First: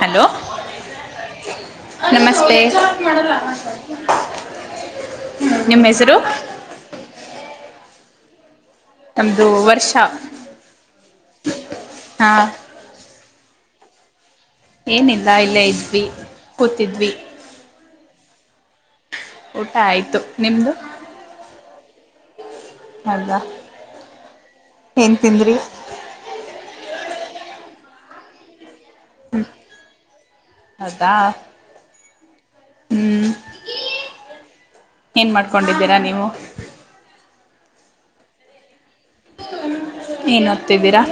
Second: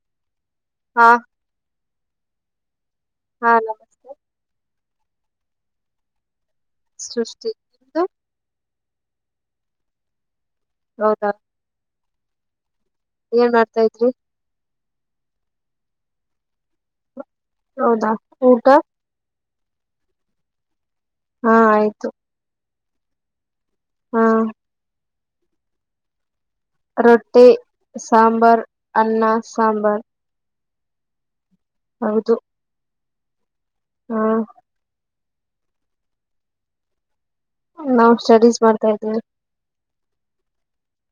Hello ಹಾ ನಮಸ್ತೆ ಹಾ ನಮಸ್ತೆ ನಿಮ್ಮ ಹೆಸರು ಸೃಷ್ಟಿ [unintelligible] ನಮ್ದು ವರ್ಷ. ಹೌದಾ ಹಾ ಏನ್ ಮಾಡ್ತಾ ಇದ್ರಿ. ಏನಿಲ್ಲ ಇಲ್ಲೇ ಇದ್ವಿ ಕೂತಿದ್ವಿ. ಹೌದಾ ಊಟ. ಊಟ ಆಯ್ತು ನಿಮ್ದು. ಹಾ ಆಯ್ತು. ಮಾಡ್ದ. ಹಾ ಏನ್ ತಿಂದ್ರಿ. ರೊಟ್ಟಿ ಸಾಂಬಾರ್ ಅನ್ನ ಹ್ಮ್ ಸಾಂಬಾರ್. ಹೌದಾ. ಹೌದು. ಹ್ಮ್ ಹಾ ಏನ್ ಮಾಡ್ಕೊಂಡಿದ್ದೀರಾ ನೀವು. ನಾವು ಸ್ಟಡೀಸ್ ಮಾಡ್ತಾ ಇದ್ದೀವಿ. ಏನೊತ್ತಿದೀರಾ.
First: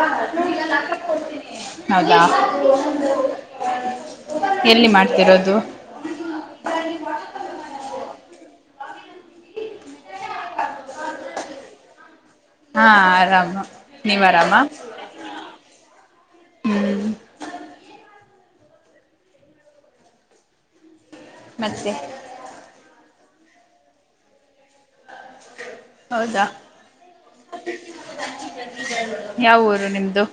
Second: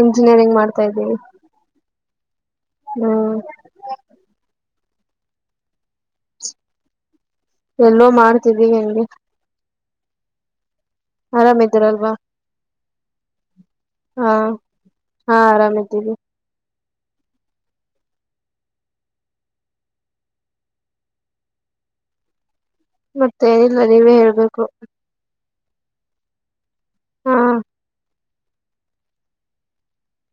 ಇಂಜಿನಿಯರಿಂಗ್ ಮಾಡ್ತಾ ಇದ್ದೀನಿ. ಹೌದಾ. ಹ್ಮ್ ಎಲ್ಲಿ ಮಾಡ್ತಿರೋದು. ಎಲ್ಲೋ ಮಾಡ್ತಿದ್ದೀವಿ ಹೆಂಗೆ. ಆರಾಮ್ ಇದ್ದೀರಲ್ವಾ. ಹಾ ಆರಾಮ. ನೀವ್ ಹಾ ಆರಾಮ ಹಾ ಆರಾಮಿದ್ದಿವಿ. ಹ್ಮ್ ಮತ್ತೆ ಮತ್ತೆ ಏನಿಲ್ಲ ನೀವೇ ಹೇಳ್ಬೇಕು. ಹೌದಾ ಹಾ ಯಾವೂರು ನಿಮ್ದು.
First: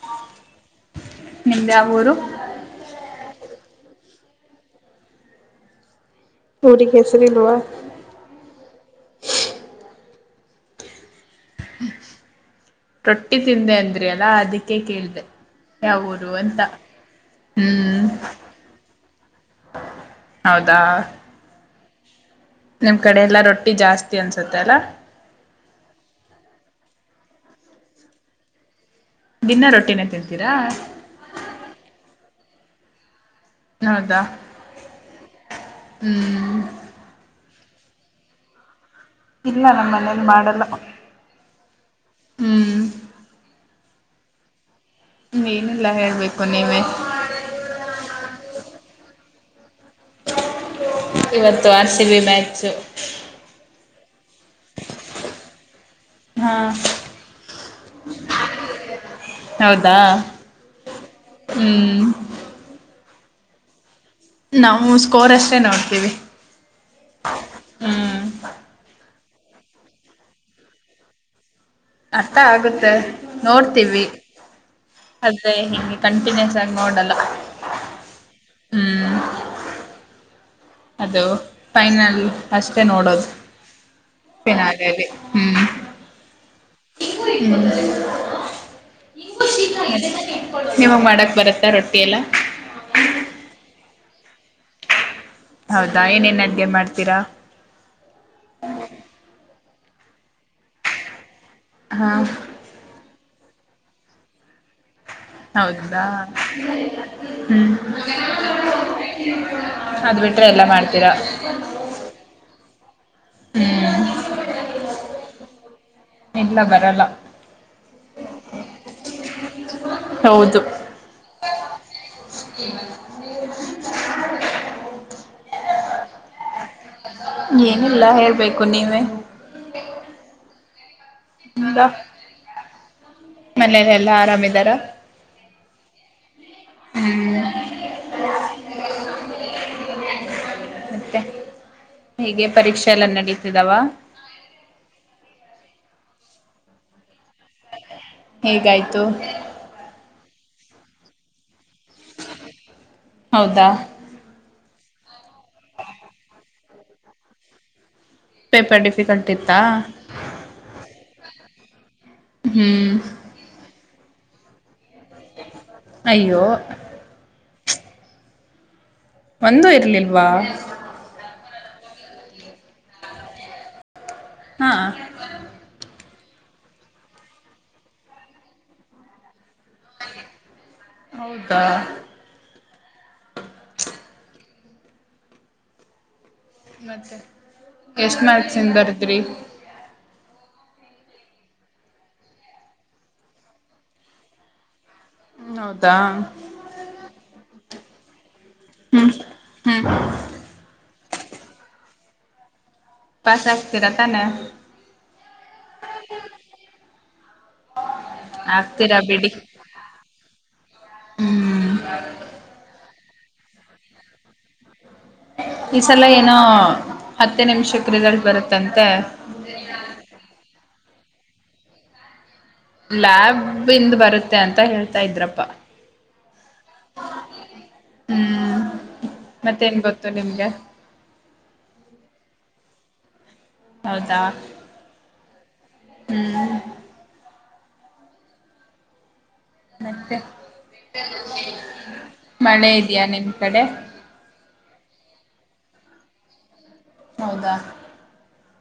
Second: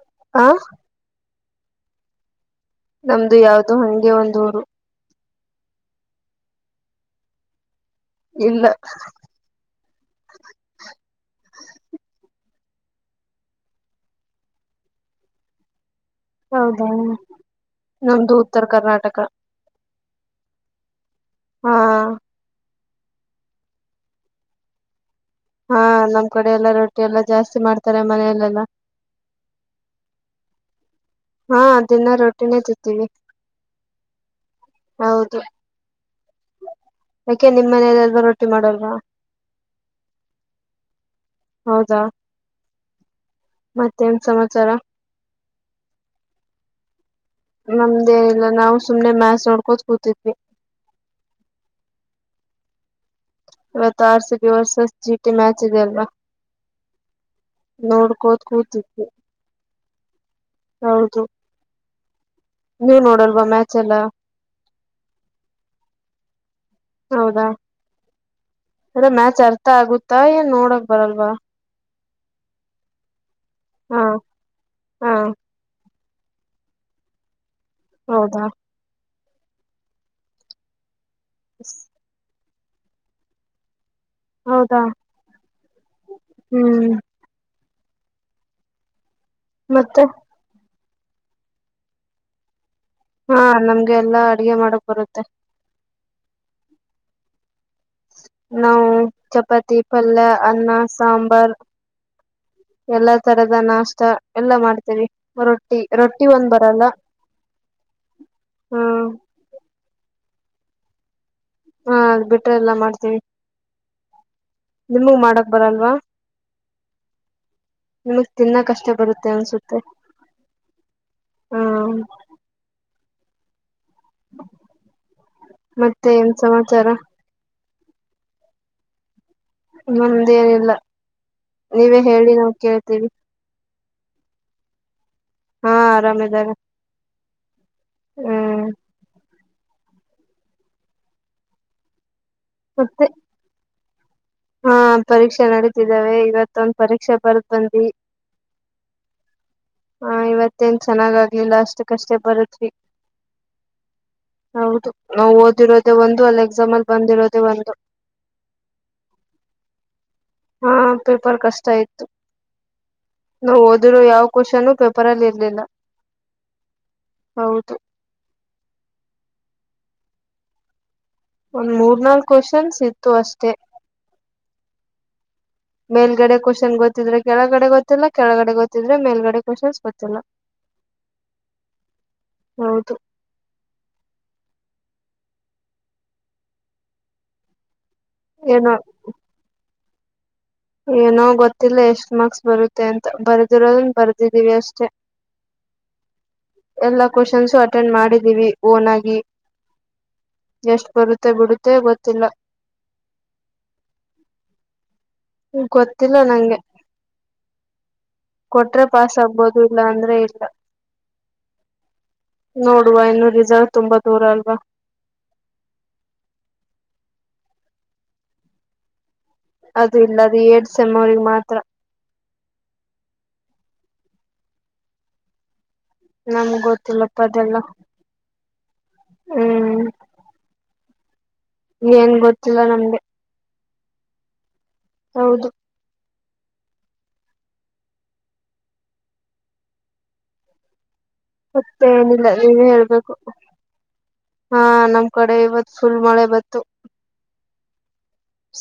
ಹ [inaudible] ಆ ನಿಮ್ದು ಯಾವೂರು. ನಮ್ದು ಯಾವ್ದೋ ಹಂಗೆ ಒಂದ ಊರು. ನಊರಿಗ ಹೆಸರಿಲ್ವಾ ಇಲ್ಲ ರೊಟ್ಟಿ ತಿಂದೆ ಅಂದ್ರರಿ ಅಲ್ಲಾ ಅದಕ್ಕೆೇ ಕೇಳ್ದೆ. ಯಾ ಊರು ಅಂತ ಹೌದಾ ಹ್ಮ್. ನಮ್ದು ಉತ್ತರ ಕರ್ನಾಟಕ ಹೌದಾ ಹಾ ನಿಮ್ ಕಡೆ ಎಲ್ಲಾ ರೊಟ್ಟಿ ಜಾಸ್ತಿ ಅನ್ಸುತ್ತೆ ಅಲ್ಲ. ಹಾ ನಮ್ ಕಡೆ ಎಲ್ಲ ರೊಟ್ಟಿ ಎಲ್ಲಾ ಜಾಸ್ತಿ ಮಾಡ್ತಾರೆ ಮನೆಯಲ್ಲೆಲ್ಲ. ದಿನ್ನಾ ರೊಟ್ಟಿನೇ ತಿನ್ಂತೀರಾ. ಹಾ ದಿನ್ನಾ ರೋಟ್ಟಿನೇ ತಿತ್ತೀವಿ. ಹೌದಾ ಹ್ಮ್ ಕೆ ನಿಮ್ ಮನೆಲೆಲ್ರು ರೋಟಿ ಮಾಡಲ್ವಾ. ಇಲ್ಲ ನಮ್ಮ ಮನೇಲಿ ಮಾಡಲ್ಲ. ಹೌದಾ ಹ್ಮ್ ಮತ್ತೇನ್ ಸಮಾಚಾರ ಏನಲ್ಲಾ ಹೇಳ್ಬೇಕು ನೀವೇ ನಮ್ದೇನಿಲ್ಲ ನಾವು ಸುಮ್ನೆ ಮಾ್ಯಾಸ್ ನೋಡ್ಕೋ ಇವತ್ತು ಆರ್ ಸಿಿ ಬಿ ಮ್ಯಾಚ್ು ತಾರ್ ಸ ಸಸ್ ಜೀಟ ಮ್ಯಾಚ ಜಲ ಹಾ ನೋಡ್ಕೋದ ಕೂತಿದ್ವಿ ಹೌದಾ ಹೌದು ಹ್ಮ್ ನೀವ ನೋಡಲ್ವಾ ಮ್ಯಾಚ್ ಎಲ್ಲ ನಾವು ಸ್ಕೋರ್ ಅಷ್ಟೇ ನೋಡ್ತೀವಿ ಹೌದಾ ಹ್ಮ್ ಚರ್ಥ ಆಗುತ್ತಾ ಏನ್ ನೋಡಕ್ ಬರಲ್ವಾ ಅಷ್ಟ ಆಗುತ್ತೆ ಹಾ ನೋಡ್ತೀವಿ ಹಾ ಅದೇ ಹಿಗೆ ಕಂಟಿನ್ಯೂಸ್ ಆಾಗಿಿ ನೋಡಲ್ಲ ಹೌದಾ ಹ್ಮ್ ಅದು ಫೈನಲ್ ಅಷ್ಟೇ ನೋಡೋದು ಪನ್ನ ಹೌದಾ ಅದೇಲ್ಲಿ ಹ್ಮ್ ಹ್ಮ್ ಮತ್ತೆ ನೀಮಗೆ ಮಾಡಕ್ ಬರತ್ತಾ ರೊಟ್ಟಿ ಎಲ್ಲ ಹಾ ನಮ್ಗೆ ಎಲ್ಲಾ ಅಡ್ಗೆ ಮಾಡಕ್ ಬರುತ್ತೆ ಹೌದಾ ಏನೇನ್ ಅಡ್ಗೆ ಮಾಡ್ತೀರಾ ನಾವು ಚಪಾತಿ ಪಲ್ಯ ಅನ್ನ ಸಾಂಬಾರ್ ಹಾ ಎಲ್ಲಾ ತರದ ನಾಷ್ಟ ಎಲ್ಲಾ ಮಾಡ ಹೌದದಾ ಹ್ಮ್ ಹ್ಮ್ ಅದ್ ಬಿಟ್ರೆ ಎಲ್ಲಾ ಮಾಡ್ತೀರಾ ಹಾ ಅದ್ ಬಿಟ್ರೆ ಎಲ್ಲ ಮಾಡ್ತೀವಿ ಹ್ಮ್ ನಿಮಗ್ ಮಾಡಕ್ ಬರಲ್ವಾ ಇಲ್ಲ ಬರಲ್ಲ ನಿಮಗ್ ತಿನ್ನ ಕಷ್ಟ ಬರುತ್ತೆ ಅನ್ಸುತ್ತೆ ಹೌದು ಹ್ಮ ಹ ಮತ್ತೆ ಏನ್ ಸಮಾಚಾರ ಏನಿಲ್ಲ ಹೇಳ್ಬೇಕು ನೀವೇ ನಮಂದೇನಿಲ್ಲ ನೀವೇ ಹೇಳಿ ನಾವು ಕೇಳ್ತೀವಿ ಮನೇಲೆ ಎಲ್ಲಾ ಆರಾಮಿದಾರ ಹಾ ಆರಾಮೇದಾರೆ ಹ್ಮ್ ಹ್ಮ್ ಮತ್ತೆ ಹೀಗೆ ಪರೀಕ್ಷೆ ಎಲ್ಲ ಮತ್ತೆ ನಡೀತಿದಾವ ಹಾ ಪರೀಕ್ಷೆ ನಡೀತಿದ್ದಾವೆ ಇವತ್ತೊಂದ ಪರೀಕ್ಷೆ ಬರ್ ಹೇಗಾಯ್ತು ಹ ಇವತ್ತೇನ್ ಚೆನ್ನಾಗ್ ಆಗ್ಲಿಲ್ಲ ಅಷ್ಟು ಕಷ್ಟೇ ಬರುದ್ವಿ ಹೌದಾ ಹೌದು ನಾ ಓದಿರೋದೆೇ ಒಂದು ಅಲ್ಲಿ ಎಕ್ಸಾಮ್ ಅಲ್ಲಿ ಬಂದಿರೋದೆೇ ಒಂದು ಪೇಪರ್ ಡಿಫಿಕಲ್ಟ್ ಇತ್ತಾ ಹಾ ಪೇಪರ್ ಕಷ್ಟ ಆಯ್ತ ಹ್ಮ್ ಇದ ಯಾವ ಕ್ವಶನ್ ಪೇಪರ್ ಅಲ್ಲಿ ಇರ್ಲಿಲ್ಲ ಅಯ್ಯೋ ಹೌದು ಒಂದೂ ಇರ್ಲಿಲ್ವಾ ಒಂದ್ ಮೂರ್ನಾಾಲ್ಕ ಕ್ವಶನ್ಸ್ ಇತ್ತು ಅಷ್ಟೇ ಹಾ ಮೇಲ್ಗಡೆ ಕ್ವಶನ್ ಗೊತ್ತಿದ್ರೆ ಕೆಳಗಡೆ ಗೊತ್ತಿಲ್ಲ ಕೆಳಗಡೆ ಗೊತ್ತಿದ್ರೆ ಮೇಲ್ಗಡೆ ಕ್ವಶನ್ಸ್ ಗೊತ್ತಿಲ್ಲ ಹೌದಾ ಹೌದು ಮತ್ತೆ ಎಷ್ಟು ಏನೋ ಮಾರ್ಕ್ಸಿಂದ್ ಬರ್ದ್ರಿ ಏನೋ ಗೊತ್ತಿಲ್ಲ ಎಷ್ಟ್ ಮಾರ್ಕ್ಸ್ ಬರುತ್ತೆ ಅಂತ ಬರ್ದಿರೋದನ್ ಬರ್ದಿದೀವಿ ಅಷ್ಟೇ. ಹೌದಾ ಎಲ್ಲಾ ಕ್ವಾಶೆನ್ಸು ಅಟೆಂಡ್ ಮಾಡಿದೀವಿ. ಹ್ಮ್ ಓನಗಿ ಹ್ಮ್ ಎಷ್ಟ್ ಬರುತ್ತೆ ಬಿಡುತ್ತೆ ಗೊತ್ತಿಲ್ಲ. ಪಾಸ್ ಆಗ್ತಿರ ತಾನೆ. ಹ್ಮ ಗೊತ್ತಿಲ್ಲ ನಂಗೆ. ಕೊಟ್ರೆ ಆಗ್ತೀರಾ ಪಾಸ್ ಬಿಡಿ ಆಗ್ಬೋದು ಇಲ್ಲ ಅಂದ್ರೆ ಇಲ್ಲ. ಹ್ಮ್ ನೋಡುವ ಇನ್ನು ರಿಸಲ್ವ್ ತುಂಬಾ ದೂರ ಅಲ್ವಾ. ಈ ಸಲ ಏನೋ ಹತ್ತೇ ನಿಂಮ್ಷಕ್ ರಿಸಲ್ಟ್ ಬರುತ್ತಂತೆ. ಅದು ಇಲ್ಲ ಅದು ಎಡ್ ಸೆವರ್ವ್ರಿಗೆ ಮಾತ್ರ. ಲ್ಯಾಬ್ ಇಂದ್ ಬರುತ್ತೆ ಅಂತ ಹೇಳ್ತಾ ಇದ್ರಪ್ಪ. ನಮ್ಗ್ ಗೊತ್ತಿಲ್ಲಪ್ಪ ಅದೆಲ್ಲ. ಮತ್ತೆನ್ ಹ್ಮ್ ಗೊತ್ತು ನಿಮ್ಗೆ. ಏನ್ ಗೊತ್ತಿಲ್ಲ ನಮ್ ಹೌದಾ ಹೌದು ಹ್ಮ್ ಮತ್ತೆ ಮತ್ತೆ ಏನಿಲ್ಲ ನೀವೇ ಮಳೆ ಇದೆಯಾ ಹೇಳ್ಬೇಕು ನಿಮ್ ಕಡೆ ಹಾ ನಮ ನಿಮ್ ಕಡೆ ಇವತ್ತು ಫುಲ್ ಮಳೆ ಬತ್ತು. ಹೌದಾ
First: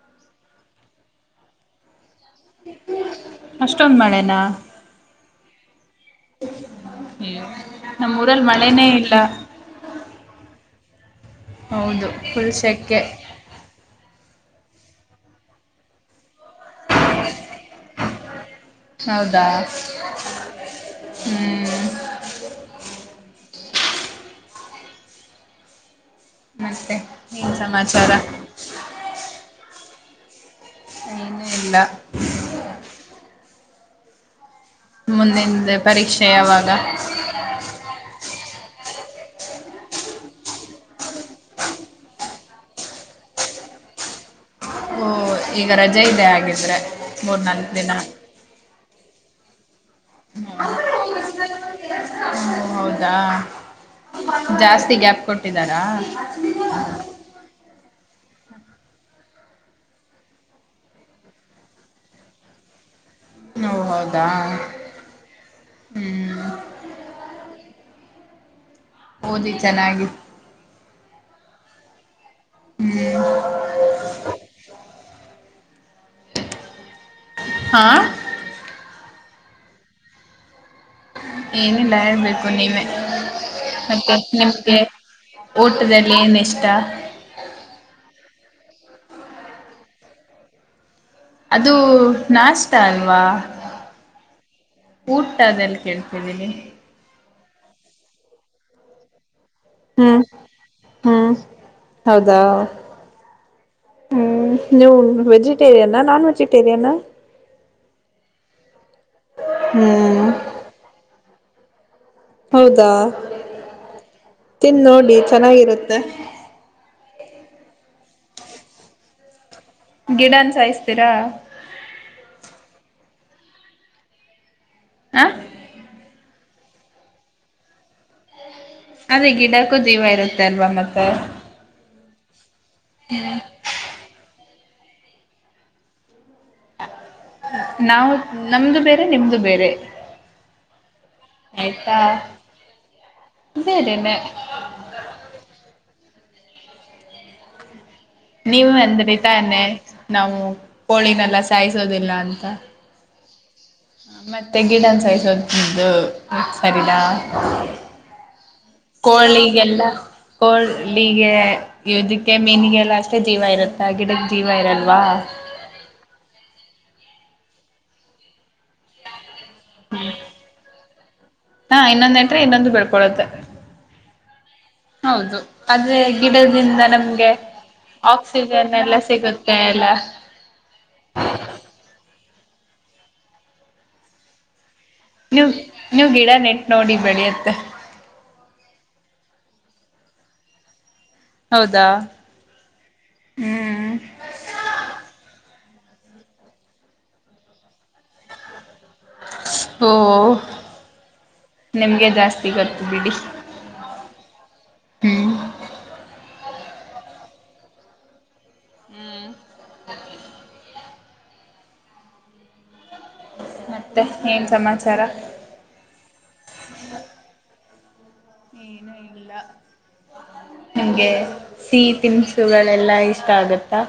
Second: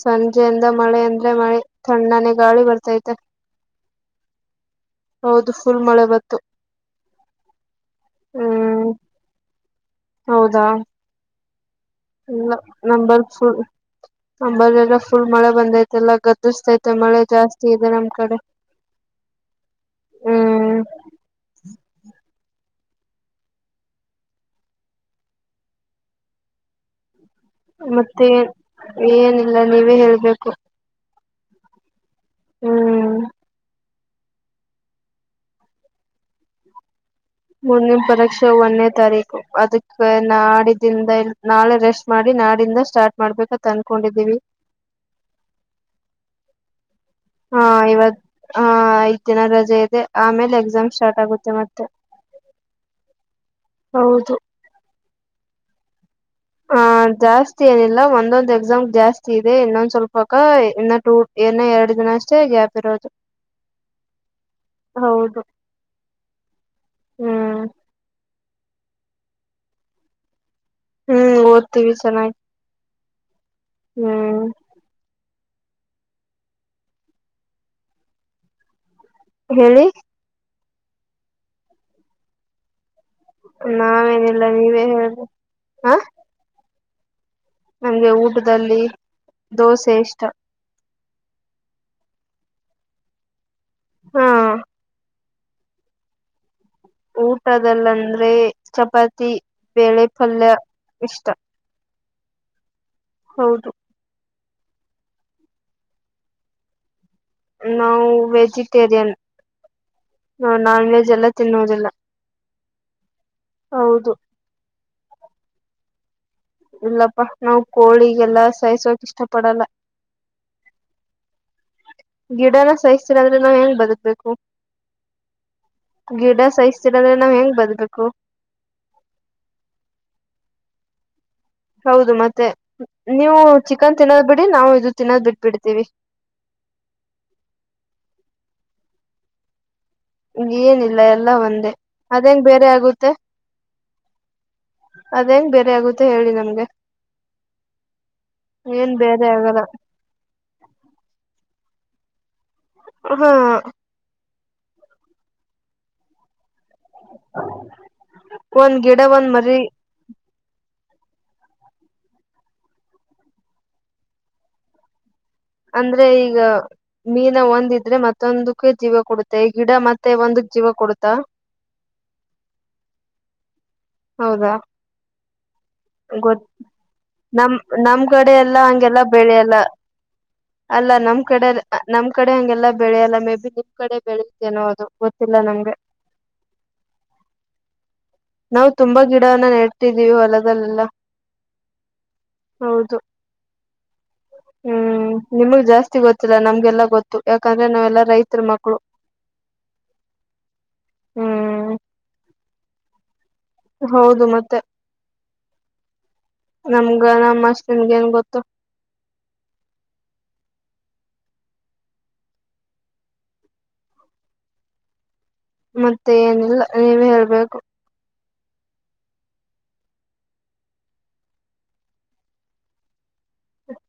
ಸಂಜೆಯಿಂದ ಮಳೆ ಅಂದ್ರೆ ಮಳೆ ತಣ್ಣನೇ ಗಾಳಿ ಬರ್ತೈತೆ ಅಷ್ಟೊಂದು ಹೌದು. ಫುಲ್ ಮಳೆ ಬತ್ತು ನಮ್ಮೂರಲ್ ಹ್ಮ್ ಮಳೆನೇ ಇಲ್ಲ. ಹೌದಾ ಹೌದು ಇಲ್ಲ ಫುಲ್ ಸೆಕೆ ನಂಬರ್ [unintelligible] ನಂಬಲ್ ಎಲ್ಲ ಫುಲ್ ಮಳೆ ಬಂದೈತೆಲ್ಲ ಗದ್ದಿಸಸ್ತೈತೆ ಮಳೆ ಜಾಸ್ತಿ ಇದೆ ನಮ್ ಕಡೆ. ಹೌದಾ ಹ್ಮ್ ಹ್ಮ್ [unintelligible] ಸಮಾಚಾರ ಮತ್ತೆ ಏನಿಲ್ಲ ನೀವೇ ಹೇಳ್ಬೇಕು. [unintelligible] ಇಲ್ಲ ಹ್ಮ್ ಮುಂದಿದ್ ಪರೀಕ್ಷೆ ಯಾವಾಗ. ಮುಂದಿನ್ ಪರೀಕ್ಷೆ ಒನ್ನೆ ತಾರೀ ಅದಕ್ ನಾಡಿದಿಂದ ನಾಳೆ ರೆಸ್ಟ್ ಮಾಡಿ ನಾಡಿಂದ ಸ್ಟಾರ್ಟ್ ಮಾಡ್ಬೇಕತ್ ಅನ್ಕೊಂಡಿದೀವಿ. ಓ ಈಗ ರಜೆ ಇದೆ ಆಗಿದ್ರೆ ಹಾ ಇವತ್ ಹ ಐದ್ ದಿನ ರಜೆ ಇದೆ ಆಮೇಲ್ ಎಕ್ಸಾಮ್ ಸ್ಟಾರ್ಟ್ ಆಗುತ್ತೆ ಮತ್ತೆ. ಹ್ಮ ಹೌದಾ ಹೌದು ಜಾಸ್ತಿ ಗ್ಯಾಪ್ ಕೊಟ್ಟಿದ್ದಾರಾ. ಆ ಜಾಸ್ತಿ ಏನಿಲ್ಲ ಒಂದೊಂದ್ ಎಕ್ಸಾಮ್ ಜಾಸ್ತಿ ಇದೆ ಇನ್ನೊಂದ್ ಸ್ವಲ್ಪಕ್ಕ ಇನ್ನ ಟು ಇನ್ನ ಎರಡ್ಡ್ ದಿನ ಅಷ್ಟೇ ಗ್ಯಾಪ್ ಇರೋದು. ಹೋ ಹೌದಾ ಹೌದು ಹ್ಮ್ ಹ್ಮ್ ಓದಿ ಚೆನ್ನಾಗಿ ಹ್ಮ್ ಓದ್ತಿವಿ ಚೆನ್ನಾಗಿ ಹ್ಮ್ ಹ್ಮ್ ಹಾ ಹೇಳಿ ಏನಿಲ್ಲ ಹೇಳ್ಬೇಕು ನೀನೆ. ಮತ್ತೆ ನಾವೇನಿಲ್ಲ ನಿಮ್ಗೆ ನೀವೇ ಹೇಳ್ರಿ ಊಟದಲ್ಲಿ ಏನ್ ಇಷ್ಟ. ನಂಗೆ ಊಟದಲ್ಲಿ ದೋಸೆ ಇಷ್ಟ. ಅದು ನಾಸ್ಟಾ ಅಲ್ವಾ. ಹಾ. ಊಟದಲ್ಲಿ ಕೇಳ್ತಿದ್ದೀನಿ. ಊಟದಲ್ಲಂದ್ರೆ ಚಪಾತಿ ಬೇಳೆ ಹ್ಮ್ ಪಲ್ಯ ಇಷ್ಟ. ಹ್ಮ್ ಹೌದಾ. ಹೌದು. ಹ್ಮ್ ನೀವು ವೆಜಿಟೇರಿಯನ್ನ ನಾನ್ ವೆಜಿಟೇರಿಯನಾ. ನಾವು ವೆಜಿಟೇರಿಯನ್ ಹ್ಮ್ ನಾನ್ ವೆಜ್ ಎಲ್ಲ ತಿನ್ನುವುದಿಲ್ಲ. ಹೌದಾ ತಿಂದ್ ನೋಡಿ ಚೆನ್ನಾಗಿರುತ್ತೆ. ಲ್ಲಪ್ಪಾ ನಾವ್ ಕೋಳಿಗೆಲ್ಲ ಸಾಯಿಸೋಕ ಇಷ್ಟ ಪಡಲ್ಲ. ಗಿಡನ್ ಸಾಯಸ್ತೀರಾ. ಗಿಡನ ಸಾಯಿಸ್ತೀರ ಅಂದ್ರೆ ನಾವ್ ಹೆಂಗ್ ಬದುಕ್ಬೇಕು. ಆ. ಗಿಡ ಸಹಿಸ್ತೀರ ಅಂದ್ರೆ ನಾವ್ ಹೆಂಗ್ ಬದ್ಬೇಕು. ಅದೇ ಗಿಡಕ್ಕೂ ಜೀವ ಇರುತ್ತೆ ಅಲ್ವಾ ಮತ್ತೆ. ಹೌದು ಮತ್ತೆ ನೀವು ಚಿಕನ್ ತಿನ್ನೋದ್ ಬಿಡಿ ನಾವು ಇದು ತಿನ್ನೋದ್ ಬಿಟ್ ಬಿಡ್ತೀವಿ. ನಾವು ನಮ್ದು ಬೇರೆ ನಿಮ್ದು ಬೇರೆ. ಏನಿಲ್ಲ ಎಲ್ಲ ಒಂದೇ ಆಯ್ತಾ ಅದೇಂಗ್ ಬೇರೆ ಆಗುತ್ತೆ. ಬೇರೆನೆ ಅದೇಂಗ ಬೇರೆ ಆಗುತ್ತೆ ಹೇಳಿ ನಮ್ಗೆ. ನೀವು ಏನ್ ಅಂದ್ರಿ ಬೇರೆ ತಾನೆ ಆಗಲ್ಲ ನಾವು ಕೋಳಿನೆಲ್ಲ ಸಾಯಿಸೋದಿಲ್ಲ ಅಂತ. ಹಾ. ಮತ್ತೆ ಗಿಡನ್ ಸಾಯಿಸೋದು. ಬರಿಲಾ ಒಂದ್ ಗಿಡ ಒಂದ್ ಮರಿ ಕೋಳಿಗೆಲ್ಲ. ಕೋಳಿಗೆ ಇದಕ್ಕೆ ಮೀನಿಗೆಲ್ಲ ಅಷ್ಟೇ ಜೀವ ಇರುತ್ತೆ ಗಿಡಕ್ಕೆ ಜೀವ ಇರಲ್ವಾ. ಅಂದ್ರೆ ಈಗ ಮೀನ ಒಂದಿದ್ರೆ ಮತ್ತೊಂದಕ್ಕೆ ಜೀವ ಕೊಡುತ್ತ. ಮತ್ತೆ ಗಿಡ ಮತ್ತೆ ಒಂದ ಜೀವ ಕೊಡುತ್ತಾ. ಹಾ ಇನ್ನೊಂದಂಟ್ರೆ ಇನ್ನೊಂದು ಬೆಳ್ಕೊಳುತ್ತೆ ಹೌದಾ ಹೌದು. ಆದ್ರೆ ಗೊತ್ ಗಿಡದಿಂದ ನಮ್ಗೆ ನಮ್ ನಮ್ ಕಡೆ ಆಕ್ಸಿಜನ್ ಎಲ್ಲ ಸಿಗುತ್ತೆ ಎಲ್ಲ. ಅಲ್ಲಾ ನಮ್ ಕಡೆ ನಮ್ ಕಡೆ ಹಂಗೆಲ್ಲ ಬೆಳೆಯಲ್ಲ ಮೇ ಬಿ ನಿಮ್ ಕಡೆ ಬೆಳೆಯತೇನೋ ಅದು. ಗೊತ್ತಿಲ್ಲ ನೀವ ನಮ್ಗೆ ನೀವ್ ಗಿಡ ನೆಟ್ ನೋಡಿ ಬೆಳಿಯತ್ತ. ನಾವು ತುಂಬಾ ಗಿಡವನ್ನ ನೆಡ್ತಿದ್ದೀವು ಹೊಲದಲ್ಲೆಲ್ಲ. ಹೌದಾ ಹೌದು ಹ್ಮ್ ಹ್ಮ್ ನಿಮಗ್ ಜಾಸ್ತಿ. ಜಾಸ್ತಿ ಗೊತ್ತಿಲ್ಲ ನಮ್ಗೆಲ್ಲಾ ಗೊತ್ತು ಯಾಕಂದ್ರೆ ನಾವೆ ಲ್ಲ ರೈತರ ಮಕ್ಳು. ಓ ಹ್ಮ್ ನಿಮ್ಗೆ ಜಾಸ್ತಿ ಗೊತ್ತು ಬಿಡಿ. ಹೌದು ಮತ್ತೆ. ಹ್ಮ್ ನಮ್ಗ ನಮ್ಮ ಅಷ್ಟ ನಿಂಗೇನ್ ಗೊತ್ತು. ಮತ್ತೆ ಏನ್ ಸಮಾಚಾರ. ಮತ್ತೆ ಏನಿಲ್ಲ ನೀವೆ ಹೇಳ್ಬೇಕು. ಏನು ಇಲ್ಲ. ನಮಗೆ ಸಿಹಿ ತನ್ಸುಗಳೆಲ್ಲಾ ಇಷ್ಟ ಆಗತ್ತಾ.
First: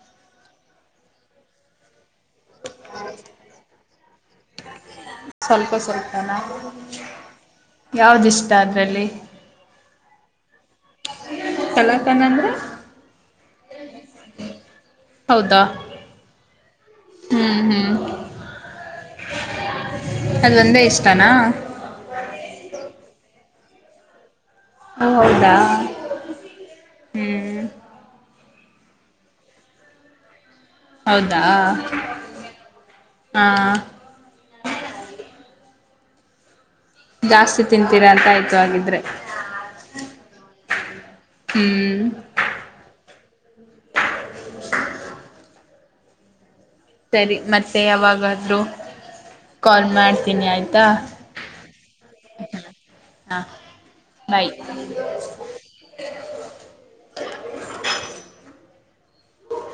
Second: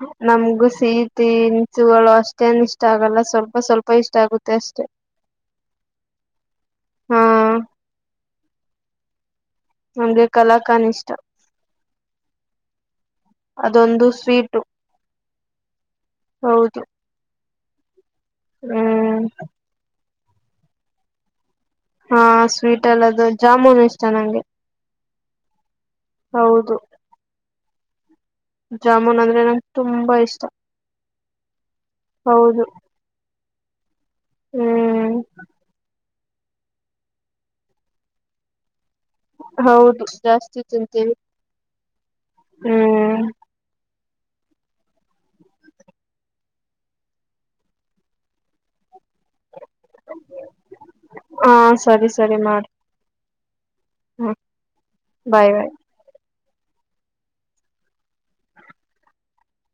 ಹ. ನಮ್ಗು ಸೀತಿ ಇಂಚುಗಳು ಅಷ್ಟೇನ್ ಇಷ್ಟ ಆಗಲ್ಲ ಸ್ವಲ್ಪ ಸ್ವಲ್ಪ ಇಷ್ಟ ಆಗುತ್ತೆ ಅಷ್ಟೇ. ಸ್ವಲ್ಪ ಸ್ವಲ್ಪನಾ ಯಾವ್ದಿಷ್ಟ ಅದ್ರಲ್ಲಿ. ನಮ್ಗೆ ಕಲಾ ಕನ್ ಇಷ್ಟ. ಕಲಾಕಂಡ್ ಅಂದ್ರೆ ಅೊಂದು ಸ್ವೀಟ ಹೌದಾ ಹೌದು. ಹ್ಮ್ ಹ್ಮ್ ಹ್ಮ್. ಅದ ಒಂದೇ ಇಷ್ಟನಾ. ಹಾ ಸ್ವೀಟ್ ಎಲ್ಲದು ಜಾಮೂನು ಇಷ್ಟ ನಂಗೆ. ಹ ಹೌದಾ. ಹೌದು ಹ್ಮ್ ಜಾಮೂನ್ ಅಂದ್ರೆ ನಂಗೆ ತುಂಬಾ ಇಷ್ಟ ಹೌದಾ ಹೌದು ಹಾ ಹ್ಮ್ ಜಾಸ್ತಿ ತಿಂತೀರಾ ಅಂತ ಆಯ್ತು ಹಾಗಿದ್ರೆ ಹೌದು ಜಾಸ್ತಿ ತಿಂತೀವಿ ಹ್ಮ್ ಹ್ಮ್ [inaudible] ಸರಿ ಮತ್ತೆ ಯಾವಾಗಾದ್ರೂ ಕಾಲ್ ಮಾಡ್ತೀನಿ ಆಯ್ತಾ ಹಾ ಸರಿ ಸರಿ ಮಾಡಿ ಹಾ ಹ್ಮ ಬಾಯ್ ಬಾಯ್ ಬಾಯ್ [unintelligible]